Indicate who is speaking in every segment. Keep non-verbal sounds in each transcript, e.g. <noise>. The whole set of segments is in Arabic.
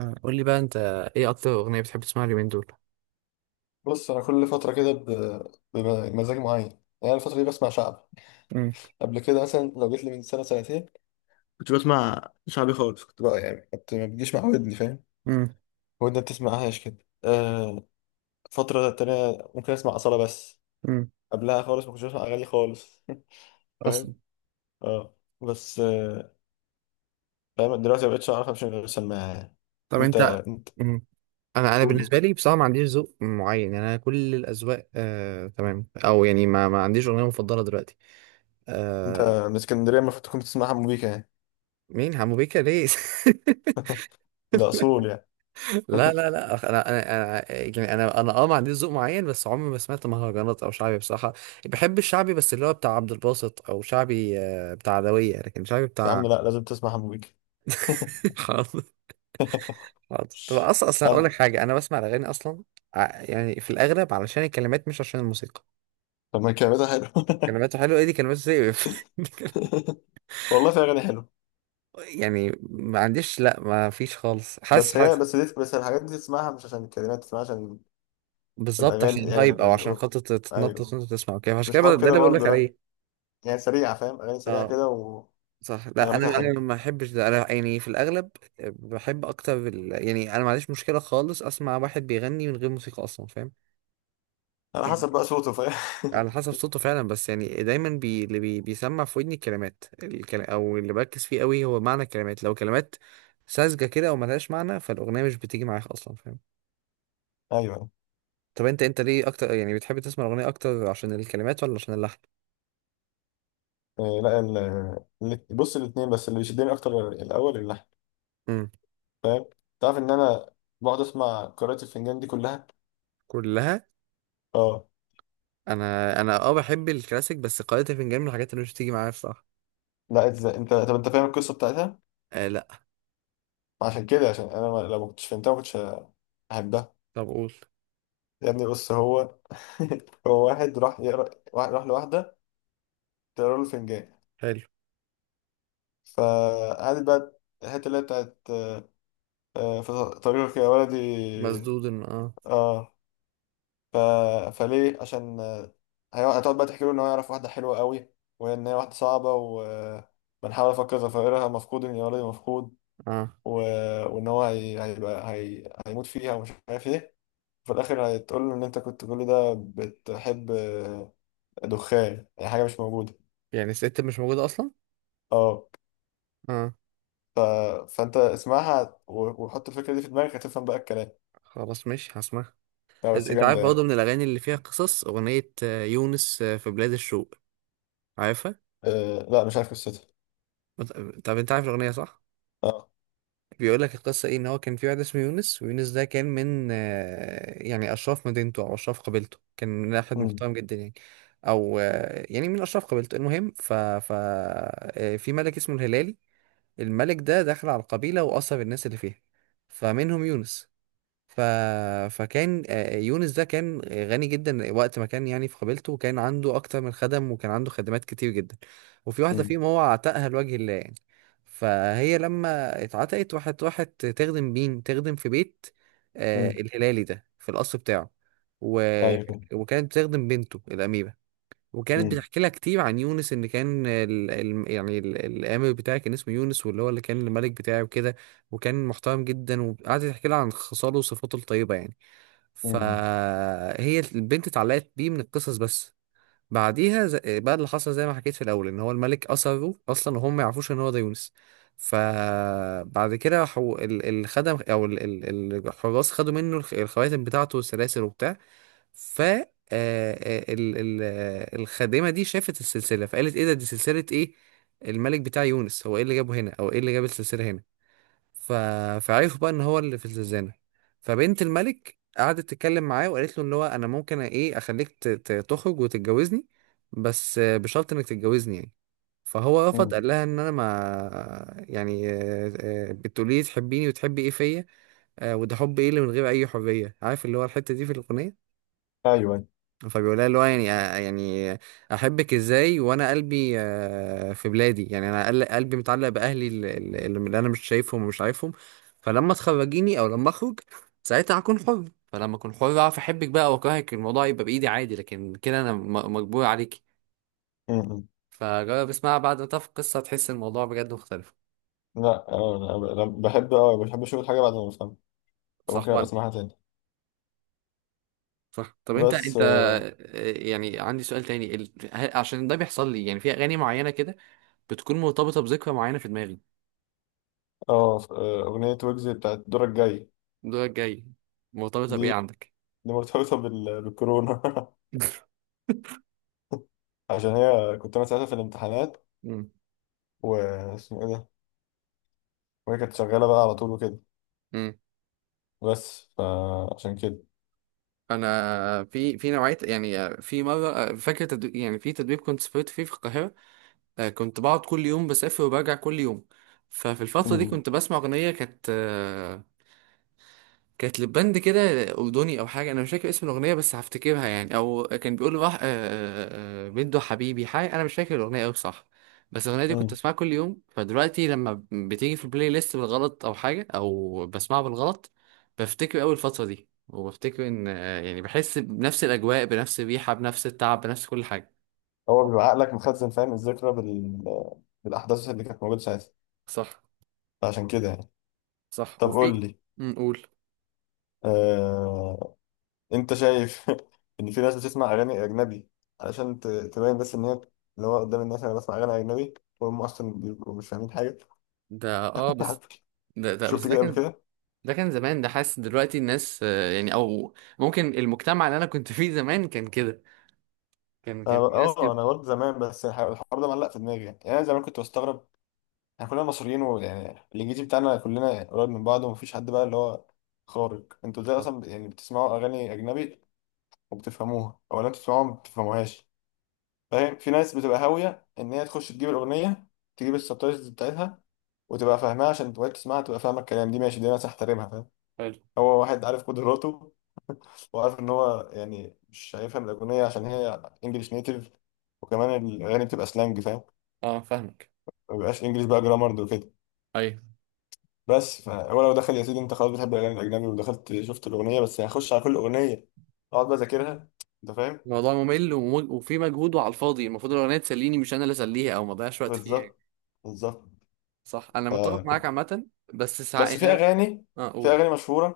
Speaker 1: قول لي بقى انت، ايه اكتر اغنيه بتحب تسمعها اليومين دول؟
Speaker 2: بص انا كل فتره كده بمزاج معين يعني. أنا الفتره دي بسمع شعب.
Speaker 1: امم.
Speaker 2: قبل كده مثلا لو جيت لي من سنه سنتين كنت بسمع شعبي خالص، كنت بقى يعني كنت ما بتجيش مع ودني فاهم،
Speaker 1: امم.
Speaker 2: ودني ما بتسمعهاش كده. آه. فتره تانية ممكن اسمع اصاله بس.
Speaker 1: امم.
Speaker 2: قبلها خالص ما كنتش بسمع اغاني خالص. <laughs> فاهم.
Speaker 1: اصلا.
Speaker 2: اه بس آه. فاهم، دلوقتي ما بقتش اعرف امشي من غير سماعه يعني.
Speaker 1: طب
Speaker 2: انت
Speaker 1: انت؟ لا.
Speaker 2: انت
Speaker 1: امم. انا
Speaker 2: قوله.
Speaker 1: بالنسبه لي بصراحه ما عنديش ذوق معين، يعني انا كل الاذواق تمام، او يعني ما عنديش اغنيه مفضله دلوقتي.
Speaker 2: انت
Speaker 1: آه،
Speaker 2: من اسكندريه المفروض تكون بتسمع حمو بيكا يعني،
Speaker 1: مين حمو بيكا ليه؟ <laughs>
Speaker 2: ده اصول يعني.
Speaker 1: لا لا
Speaker 2: <laughs>
Speaker 1: لا، انا انا يعني انا ما عنديش ذوق معين، بس عمري ما سمعت مهرجانات او شعبي بصراحه. بحب الشعبي، بس اللي هو بتاع عبد الباسط، او شعبي بتاع عدويه، لكن شعبي
Speaker 2: يا
Speaker 1: بتاع...
Speaker 2: عم لا، لازم تسمع حمو بيكا.
Speaker 1: <laughs> حرام.
Speaker 2: <laughs>
Speaker 1: حاضر. طب اصلا اقول لك
Speaker 2: طب
Speaker 1: حاجه، انا بسمع الاغاني اصلا يعني في الاغلب علشان الكلمات، مش عشان الموسيقى.
Speaker 2: طب ما الكلمات حلوة.
Speaker 1: كلماته حلوه؟ ايه دي كلماته؟ زي...
Speaker 2: <laughs> والله في أغاني حلوة.
Speaker 1: <laughs> يعني ما عنديش، لا ما فيش خالص. حاسس حاسس
Speaker 2: بس الحاجات دي تسمعها مش عشان الكلمات، تسمعها عشان
Speaker 1: بالظبط عشان
Speaker 2: الأغاني يعني
Speaker 1: الهايب، او عشان خاطر تتنطط
Speaker 2: أيوه.
Speaker 1: وانت تسمع وكده، عشان
Speaker 2: مش
Speaker 1: كده
Speaker 2: حوار
Speaker 1: ده
Speaker 2: كده
Speaker 1: اللي بقول لك
Speaker 2: برضه لأ،
Speaker 1: عليه.
Speaker 2: يعني سريعة، فاهم، أغاني سريعة
Speaker 1: اه،
Speaker 2: كده ونغمتها
Speaker 1: صح. لا انا
Speaker 2: حلوة.
Speaker 1: ما بحبش ده، انا يعني في الاغلب بحب اكتر ال... يعني انا ما عنديش مشكله خالص اسمع واحد بيغني من غير موسيقى اصلا، فاهم؟
Speaker 2: على حسب بقى صوته، فاهم. <laughs>
Speaker 1: على حسب صوته فعلا. بس يعني دايما بيسمع في ودني الكلمات او اللي بركز فيه قوي هو معنى الكلمات. لو كلمات ساذجه كده او ملهاش معنى، فالاغنيه مش بتيجي معاك اصلا، فاهم؟
Speaker 2: أيوه.
Speaker 1: طب انت ليه اكتر، يعني بتحب تسمع الاغنيه اكتر عشان الكلمات ولا عشان اللحن؟
Speaker 2: لا، بص الاتنين، بس اللي بيشدني أكتر الأول اللحن،
Speaker 1: امم.
Speaker 2: فاهم. تعرف إن أنا بقعد أسمع قراءة الفنجان دي كلها.
Speaker 1: كلها.
Speaker 2: اه.
Speaker 1: انا بحب الكلاسيك، بس قارئة الفنجان من الحاجات اللي مش بتيجي معايا بصراحه.
Speaker 2: لا، انت طب، انت فاهم القصة بتاعتها؟
Speaker 1: آه لا.
Speaker 2: عشان كده، عشان انا لو ما كنتش فهمتها ما كنتش هحبها.
Speaker 1: طب قول.
Speaker 2: يا ابني بص، هو <laughs> هو واحد راح يقرا، واحد راح لواحدة تقرا له فنجان.
Speaker 1: حلو.
Speaker 2: فقعدت بقى الحتة اللي هي بتاعت في طريقك يا ولدي.
Speaker 1: اه.
Speaker 2: اه. ف... فليه؟ عشان هتقعد بقى تحكي له ان هو يعرف واحدة حلوة قوي، وان هي واحدة صعبة وبنحاول افكر ظفائرها مفقود يا ولدي مفقود.
Speaker 1: اه.
Speaker 2: و... وان هو هي... هيبقى هي... هيموت فيها ومش عارف ايه. في الاخر هتقول له ان انت كنت كل ده بتحب دخان، يعني حاجة مش موجودة.
Speaker 1: يعني الست مش موجوده اصلا.
Speaker 2: اه.
Speaker 1: اه.
Speaker 2: ف... فانت اسمعها وحط الفكره دي في دماغك هتفهم بقى الكلام.
Speaker 1: خلاص ماشي هسمعها.
Speaker 2: لا بس
Speaker 1: انت عارف
Speaker 2: جامده
Speaker 1: برضه
Speaker 2: يعني.
Speaker 1: من الاغاني اللي فيها قصص اغنيه يونس، في بلاد الشوق، عارفها؟
Speaker 2: أه. لا مش عارف قصتها.
Speaker 1: بت- طب انت عارف الاغنيه صح؟
Speaker 2: اه.
Speaker 1: بيقول لك القصه ايه، ان هو كان في واحد اسمه يونس، ويونس ده كان من يعني اشراف مدينته، او اشراف قبيلته، كان من واحد
Speaker 2: امم
Speaker 1: محترم جدا يعني. او يعني من اشراف قبيلته. المهم ف, ف... آه، في ملك اسمه الهلالي. الملك ده دخل على القبيله واثر الناس اللي فيها، فمنهم يونس. ف... فكان يونس ده كان غني جدا وقت ما كان يعني في قبيلته، كان عنده اكتر من خدم، وكان عنده خدمات كتير جدا، وفي واحده
Speaker 2: امم
Speaker 1: فيهم هو عتقها لوجه الله يعني. فهي لما اتعتقت راحت، تخدم مين؟ تخدم في بيت
Speaker 2: امم
Speaker 1: الهلالي ده، في القصر بتاعه. و...
Speaker 2: ايوه كده.
Speaker 1: وكانت بتخدم بنته الاميره، وكانت
Speaker 2: امم
Speaker 1: بتحكي لها كتير عن يونس، ان كان يعني الامر بتاعي كان اسمه يونس، واللي هو اللي كان الملك بتاعي وكده. وكان محترم جدا، وقعدت تحكي لها عن خصاله وصفاته الطيبه يعني.
Speaker 2: امم
Speaker 1: فهي البنت اتعلقت بيه من القصص بس. بعديها بقى اللي حصل زي ما حكيت في الاول، ان هو الملك اثره اصلا، وهم ما يعرفوش ان هو ده يونس. فبعد كده الخدم، او الحراس، خدوا منه الخواتم بتاعته والسلاسل وبتاع. ف آه، آه، ال- ال- آه، الخادمه دي شافت السلسله، فقالت ايه ده؟ دي سلسله ايه؟ الملك بتاع يونس، هو ايه اللي جابه هنا، او ايه اللي جاب السلسله هنا؟ ف... فعرفوا بقى ان هو اللي في الزنزانه. فبنت الملك قعدت تتكلم معاه وقالت له ان هو انا ممكن ايه اخليك تخرج وتتجوزني، بس بشرط انك تتجوزني يعني. فهو رفض،
Speaker 2: امم
Speaker 1: قال لها ان انا ما يعني بتقولي لي تحبيني وتحبي ايه فيا؟ وده حب ايه اللي من غير اي حريه؟ عارف اللي هو الحته دي في الاغنيه؟
Speaker 2: ايوه.
Speaker 1: فبيقول لها اللي هو يعني يعني احبك ازاي وانا قلبي في بلادي؟ يعني انا قلبي متعلق باهلي اللي انا مش شايفهم ومش عارفهم. فلما تخرجيني، او لما اخرج، ساعتها هكون حر، فلما اكون حر اعرف احبك بقى واكرهك، الموضوع يبقى بايدي عادي، لكن كده انا مجبور عليكي.
Speaker 2: امم
Speaker 1: فجرب اسمعها بعد ما تعرف القصه، هتحس إن الموضوع بجد مختلف.
Speaker 2: لا، انا، أنا بحب اشوف الحاجه بعد ما بفهمها،
Speaker 1: صح
Speaker 2: فممكن ابقى
Speaker 1: وانا.
Speaker 2: اسمعها تاني.
Speaker 1: صح. طب انت
Speaker 2: بس
Speaker 1: انت
Speaker 2: اه.
Speaker 1: يعني عندي سؤال تاني، عشان ده بيحصل لي يعني في اغاني معينه كده، بتكون مرتبطه بذكرى معينه في دماغي.
Speaker 2: اغنيه ويجز بتاعت دورك جاي.
Speaker 1: الدولة الجاية، مرتبطة بإيه
Speaker 2: دي
Speaker 1: عندك؟
Speaker 2: دي مرتبطه بالكورونا. <laughs>
Speaker 1: <laughs>
Speaker 2: عشان هي كنت انا ساعتها في الامتحانات،
Speaker 1: مم.
Speaker 2: واسمه ايه ده، وهي كانت شغاله بقى على طول وكده،
Speaker 1: مم.
Speaker 2: بس فعشان كده.
Speaker 1: أنا في نوعية، يعني في مرة، فاكر تدريب، يعني في تدريب كنت سافرت فيه في القاهرة، كنت بقعد كل يوم بسافر وبرجع كل يوم. ففي الفترة دي
Speaker 2: مم.
Speaker 1: كنت بسمع أغنية كانت كانت لباند كده، أردني أو حاجة، أنا مش فاكر اسم الأغنية، بس هفتكرها يعني، أو كان بيقول راح بنته حبيبي، حاجة أنا مش فاكر الأغنية أوي، صح. بس الأغنية دي كنت
Speaker 2: مم.
Speaker 1: أسمعها كل يوم، فدلوقتي لما بتيجي في البلاي ليست بالغلط، أو حاجة، أو بسمعها بالغلط، بفتكر أوي الفترة دي، وبفتكر إن يعني بحس بنفس الأجواء، بنفس الريحة، بنفس التعب، بنفس كل حاجة.
Speaker 2: هو بيبقى عقلك مخزن، فاهم، الذكرى بالأحداث اللي كانت موجودة ساعتها.
Speaker 1: صح.
Speaker 2: فعشان كده يعني.
Speaker 1: صح.
Speaker 2: طب
Speaker 1: وفي
Speaker 2: قول
Speaker 1: في.
Speaker 2: لي.
Speaker 1: أمم، قول.
Speaker 2: آه... أنت شايف <laughs> إن في ناس بتسمع أغاني أجنبي علشان تبين بس إن هي، اللي هو قدام الناس، أنا بسمع أغاني أجنبي، وهم أصلا بيبقوا مش فاهمين حاجة.
Speaker 1: ده اه، بس
Speaker 2: <laughs>
Speaker 1: ده ده بس
Speaker 2: شفت
Speaker 1: ده
Speaker 2: كده قبل
Speaker 1: كان.
Speaker 2: كده؟
Speaker 1: ده كان زمان، ده حاسس دلوقتي الناس يعني او ممكن المجتمع اللي انا كنت فيه زمان كان كده. كان في ناس
Speaker 2: اه،
Speaker 1: كده.
Speaker 2: انا برضه زمان، بس الحوار ده معلق في دماغي، يعني انا زمان كنت بستغرب، احنا كلنا مصريين ويعني الانجليزي بتاعنا كلنا قريب من بعض، ومفيش حد بقى اللي هو خارق. انتوا ازاي
Speaker 1: اه.
Speaker 2: اصلا يعني بتسمعوا اغاني اجنبي وبتفهموها، ولا انتوا بتسمعوها ما بتفهموهاش؟ فاهم، في ناس بتبقى هاويه ان هي تخش تجيب الاغنيه، تجيب السبتايتلز بتاعتها وتبقى فاهمها، عشان تبقى تسمعها تبقى فاهمه الكلام، دي ماشي، دي ناس احترمها، فاهم،
Speaker 1: حلو.
Speaker 2: هو واحد عارف قدراته، وعارف ان هو يعني مش هيفهم الاغنيه عشان هي انجلش نيتيف، وكمان الاغاني بتبقى سلانج، فاهم،
Speaker 1: اه، فاهمك.
Speaker 2: ما بيبقاش انجلش بقى جرامر وكده.
Speaker 1: ايوه.
Speaker 2: بس فهو لو دخل، يا سيدي انت خلاص بتحب الاغاني الاجنبي ودخلت شفت الاغنيه، بس هخش على كل اغنيه اقعد بقى اذاكرها، انت فاهم.
Speaker 1: الموضوع ممل، وفي مجهود وعلى الفاضي، المفروض الاغنيه تسليني، مش انا اللي اسليها، او ما اضيعش وقت فيها يعني.
Speaker 2: بالظبط، بالظبط.
Speaker 1: صح، انا متفق
Speaker 2: فكنت،
Speaker 1: معاك عامه. بس ساعات
Speaker 2: بس في
Speaker 1: يعني انا
Speaker 2: اغاني
Speaker 1: اه
Speaker 2: في
Speaker 1: اقول.
Speaker 2: اغاني مشهوره،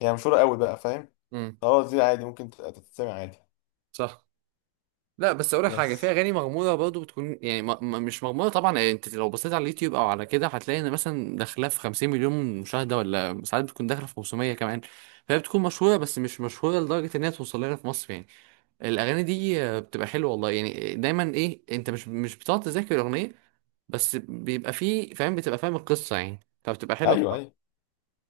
Speaker 2: يعني مشهوره قوي بقى، فاهم،
Speaker 1: امم.
Speaker 2: خلاص دي عادي ممكن تتسمع عادي.
Speaker 1: صح. لا بس اقول لك حاجه، في
Speaker 2: بس
Speaker 1: اغاني مغموضه برضه، بتكون يعني م م مش مغموضه طبعا، يعني انت لو بصيت على اليوتيوب او على كده، هتلاقي ان مثلا داخله في 50 مليون مشاهده، ولا ساعات بتكون داخله في 500 كمان. فهي بتكون مشهوره بس مش مشهوره لدرجه ان هي توصل لنا في مصر يعني. الاغاني دي بتبقى حلوه والله، يعني دايما، ايه، انت مش بتقعد تذاكر الاغنيه، بس بيبقى فيه فاهم، بتبقى فاهم القصه يعني، فبتبقى حلوه
Speaker 2: ايوه، ايوه.
Speaker 1: بصراحه.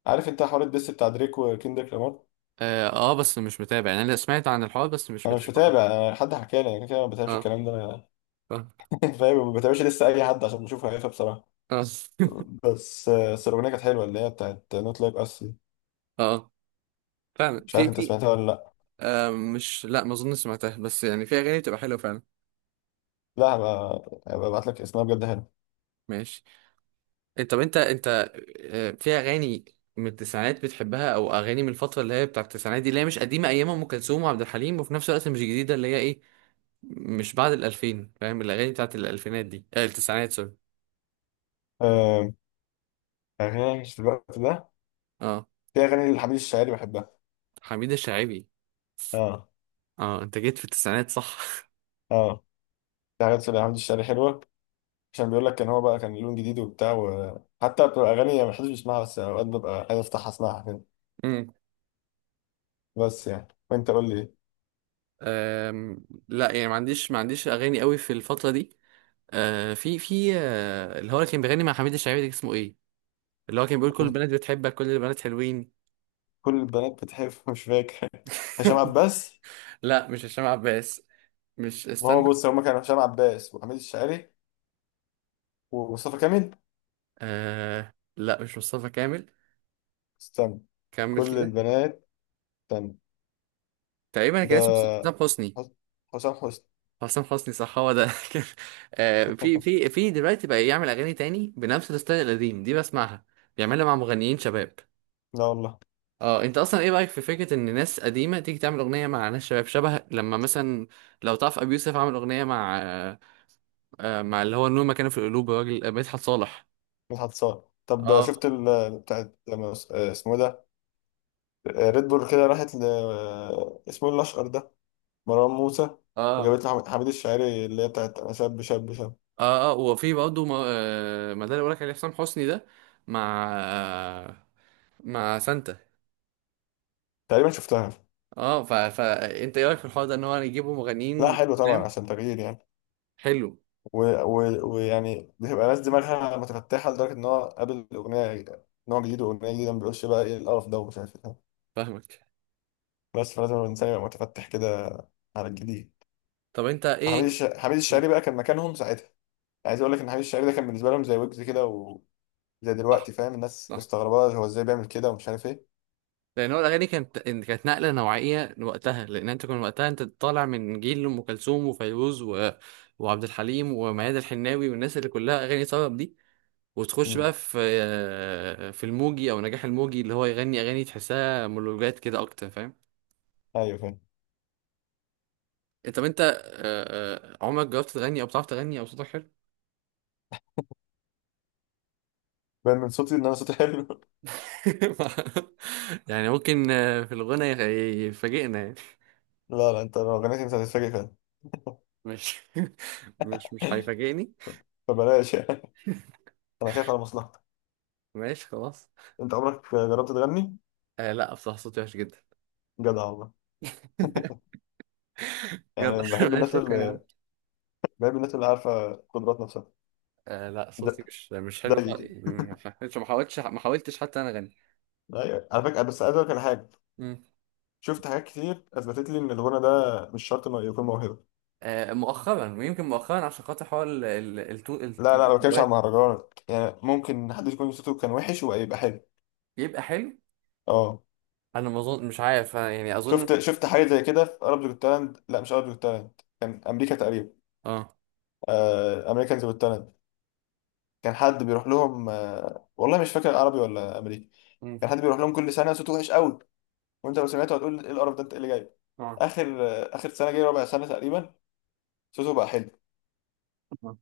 Speaker 2: عارف انت حوار الدس بتاع دريك وكندريك لامار؟
Speaker 1: اه، آه، بس مش متابع، يعني انا سمعت عن الحوار بس مش
Speaker 2: انا مش
Speaker 1: متابع.
Speaker 2: متابع، انا حد حكى لي، انا كده كده ما بتابعش
Speaker 1: اه.
Speaker 2: الكلام ده أنا.
Speaker 1: اه.
Speaker 2: <laughs> فاهم، ما بتابعش لسه اي حد، عشان بشوف هيفا بصراحه.
Speaker 1: اه.
Speaker 2: بس الاغنيه كانت حلوه اللي هي بتاعت نوت لايك اس،
Speaker 1: <laughs> آه. فعلا
Speaker 2: مش عارف
Speaker 1: في
Speaker 2: انت
Speaker 1: في.
Speaker 2: سمعتها ولا لا.
Speaker 1: آه مش، لا ما اظن سمعتها، بس يعني في اغاني بتبقى حلوه فعلا.
Speaker 2: لا، هبقى ابعت لك اسمها، بجد حلو.
Speaker 1: ماشي. إيه، طب انت في اغاني من التسعينات بتحبها؟ او اغاني من الفتره اللي هي بتاعت التسعينات دي، اللي هي مش قديمه ايام ام كلثوم وعبد الحليم، وفي نفس الوقت مش جديده، اللي هي ايه، مش بعد الالفين، فاهم، الاغاني بتاعت الالفينات دي، آه التسعينات سوري.
Speaker 2: آه، اغاني في الوقت ده،
Speaker 1: اه،
Speaker 2: في اغاني لحميد الشاعري بحبها.
Speaker 1: حميد الشاعبي.
Speaker 2: اه،
Speaker 1: اه، انت جيت في التسعينات صح؟
Speaker 2: اه. في حاجات لحميد الشاعري حلوه، عشان بيقول لك كان هو بقى كان لون جديد وبتاع، وحتى بتبقى اغاني ما حدش بيسمعها، بس اوقات ببقى عايز افتحها اسمعها كده.
Speaker 1: <laughs> امم.
Speaker 2: بس يعني، وانت قول لي إيه؟
Speaker 1: آم، لا يعني ما عنديش اغاني قوي في الفتره دي. آه في في آه اللي هو اللي كان بيغني مع حميد الشاعبي ده اسمه ايه؟ اللي هو كان بيقول كل البنات بتحبك، كل البنات حلوين.
Speaker 2: كل البنات بتحب. <laughs> مش فاكر. هشام
Speaker 1: <laughs>
Speaker 2: عباس.
Speaker 1: لا مش هشام عباس. مش،
Speaker 2: ما
Speaker 1: استنى.
Speaker 2: هو بص، هما كانوا هشام عباس وحميد الشاعري ومصطفى كامل.
Speaker 1: آه لا، مش مصطفى كامل.
Speaker 2: استنى.
Speaker 1: كمل
Speaker 2: كل
Speaker 1: كده.
Speaker 2: البنات. استنى.
Speaker 1: تقريبا كان اسمه
Speaker 2: ده
Speaker 1: حسام حسني.
Speaker 2: حس- حسام حسني.
Speaker 1: حسام حسني صح، هو ده. <laughs> كان آه في
Speaker 2: <laughs>
Speaker 1: في في دلوقتي بقى يعمل اغاني تاني بنفس الستايل القديم دي، بسمعها. بيعملها مع مغنيين شباب.
Speaker 2: لا والله.
Speaker 1: اه، انت اصلا ايه رايك في فكره ان ناس قديمه تيجي تعمل اغنيه مع ناس شباب، شبه لما مثلا، لو تعرف ابي يوسف عمل اغنيه مع مع اللي هو النور مكانه في القلوب، الراجل مدحت صالح.
Speaker 2: مدحت صالح. طب
Speaker 1: اه.
Speaker 2: شفت ال بتاعت لما اسمه إيه ده، ريد بول كده، راحت ل اسمه إيه، الأشقر ده، مروان موسى،
Speaker 1: اه.
Speaker 2: وجابت له حميد الشاعري اللي هي بتاعت أنا شاب شاب شاب؟
Speaker 1: اه. اه، وفي برضه ما ده اللي بقولك عليه، حسام حسني ده، مع مع سانتا.
Speaker 2: تقريبا شفتها.
Speaker 1: اه. فانت ايه رايك في الحوار ده ان هو يجيبوا
Speaker 2: لا
Speaker 1: مغنيين
Speaker 2: حلو طبعا،
Speaker 1: قدام؟
Speaker 2: عشان تغيير يعني،
Speaker 1: حلو.
Speaker 2: ويعني و- ويعني بتبقى ناس دماغها متفتحة لدرجة إن هو قابل أغنية نوع جديد وأغنية جديدة ما بيقولش بقى إيه القرف ده ومش عارف إيه.
Speaker 1: فاهمك.
Speaker 2: بس فلازم الإنسان يبقى متفتح كده على الجديد.
Speaker 1: طب انت ايه؟
Speaker 2: حميد الشاعري بقى كان مكانهم ساعتها. عايز اقول لك ان حميد الشاعري ده كان بالنسبه لهم زي ويجز كده، زي
Speaker 1: صح.
Speaker 2: دلوقتي، فاهم، الناس
Speaker 1: صح.
Speaker 2: مستغربة هو ازاي بيعمل كده ومش عارف ايه.
Speaker 1: لان هو الاغاني كانت نقله نوعيه وقتها، لان انت كنت وقتها، انت طالع من جيل ام كلثوم وفيروز و... وعبد الحليم وميادة الحناوي والناس اللي كلها اغاني طرب دي، وتخش
Speaker 2: امم
Speaker 1: بقى في في الموجي او نجاح الموجي، اللي هو يغني اغاني تحسها مونولوجات كده اكتر، فاهم؟
Speaker 2: ايوه فاهم.
Speaker 1: انت طب انت آه، آه، عمرك جربت تغني؟ او بتعرف تغني؟ او صوتك حلو؟
Speaker 2: باين من صوتي ان انا صوتي حلو. <laughs>
Speaker 1: <laughs> يعني ممكن في الغنى يفاجئنا يعني.
Speaker 2: لا لا، انت لو غنيت انت هتتفاجئ فعلا.
Speaker 1: مش <laughs> مش
Speaker 2: <laughs>
Speaker 1: هيفاجئني.
Speaker 2: فبلاش يعني، انا خايف على مصلحتك.
Speaker 1: ماشي خلاص.
Speaker 2: انت عمرك جربت تغني؟
Speaker 1: آه لا، بصراحة صوتي وحش جدا.
Speaker 2: جدع والله.
Speaker 1: <laughs> يلا
Speaker 2: يعني
Speaker 1: <laughs>
Speaker 2: بحب
Speaker 1: ماشي،
Speaker 2: الناس
Speaker 1: شكرا يا
Speaker 2: اللي
Speaker 1: عم.
Speaker 2: بحب الناس اللي عارفه قدرات نفسها،
Speaker 1: آه لا،
Speaker 2: زي
Speaker 1: صوتي مش حلو
Speaker 2: زي
Speaker 1: خالص.
Speaker 2: كده.
Speaker 1: ما حاولتش حتى انا اغني.
Speaker 2: ايوه على فكره، بس عايز اقول لك على حاجه.
Speaker 1: مم.
Speaker 2: شفت حاجات كتير اثبتت لي ان الغنى ده مش شرط انه يكون موهبه.
Speaker 1: مؤخرا، ويمكن مؤخرا عشان خاطر حوار
Speaker 2: لا لا، ما بتكلمش
Speaker 1: الواد
Speaker 2: عن مهرجانات، يعني ممكن حد يكون صوته كان وحش ويبقى حلو.
Speaker 1: يبقى حلو.
Speaker 2: اه،
Speaker 1: انا ما اظن، مش عارف، أنا يعني اظن.
Speaker 2: شفت حاجه زي كده في اربز جوت تالنت، لا مش اربز جوت تالنت، كان امريكا تقريبا،
Speaker 1: اه.
Speaker 2: آه، امريكانز جوت تالنت. كان حد بيروح لهم، آه والله مش فاكر عربي ولا امريكي،
Speaker 1: مم.
Speaker 2: كان حد بيروح لهم كل سنه صوته وحش قوي، وانت لو سمعته هتقول ايه القرف ده، انت ايه اللي جايب؟
Speaker 1: اه.
Speaker 2: اخر سنه جاي، ربع سنه تقريبا، صوته بقى حلو.
Speaker 1: آه.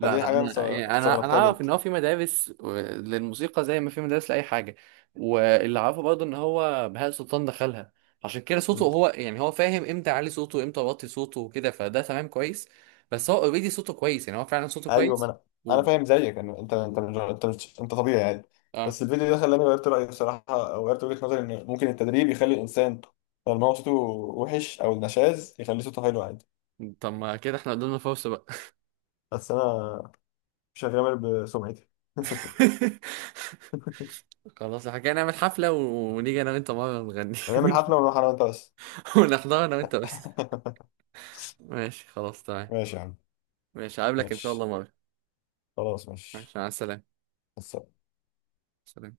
Speaker 1: لا
Speaker 2: فدي
Speaker 1: لا،
Speaker 2: حاجه انا
Speaker 1: انا يعني انا انا
Speaker 2: استغربتها
Speaker 1: اعرف
Speaker 2: جدا.
Speaker 1: ان هو في مدارس للموسيقى، زي ما في مدارس لاي حاجه. واللي عارفه برضه ان هو بهاء سلطان دخلها، عشان كده صوته هو يعني هو فاهم امتى اعلي صوته وامتى اوطي صوته وكده، فده تمام كويس. بس هو اوريدي صوته كويس، يعني هو فعلا صوته
Speaker 2: ايوه، ما
Speaker 1: كويس.
Speaker 2: انا
Speaker 1: و...
Speaker 2: فاهم زيك إن انت انت مش- انت مش انت طبيعي يعني.
Speaker 1: اه.
Speaker 2: بس الفيديو ده خلاني غيرت رايي بصراحه، او غيرت وجهه نظري ان ممكن التدريب يخلي الانسان لما هو صوته وحش او نشاز يخلي صوته حلو عادي.
Speaker 1: طب ما كده احنا قدامنا فرصه بقى.
Speaker 2: بس انا مش هغامر بسمعتي.
Speaker 1: <laughs>
Speaker 2: <laughs>
Speaker 1: خلاص، حكينا نعمل حفلة ونيجي انا وانت مرة نغني.
Speaker 2: هنعمل حفله ونروح انا وانت بس.
Speaker 1: <laughs> ونحضر انا وانت بس.
Speaker 2: <laughs>
Speaker 1: ماشي، خلاص تمام.
Speaker 2: ماشي يا عم،
Speaker 1: ماشي، هقابلك ان شاء الله
Speaker 2: ماشي،
Speaker 1: مرة.
Speaker 2: خلاص، ماشي
Speaker 1: ماشي، مع السلامة.
Speaker 2: بس.
Speaker 1: سلام.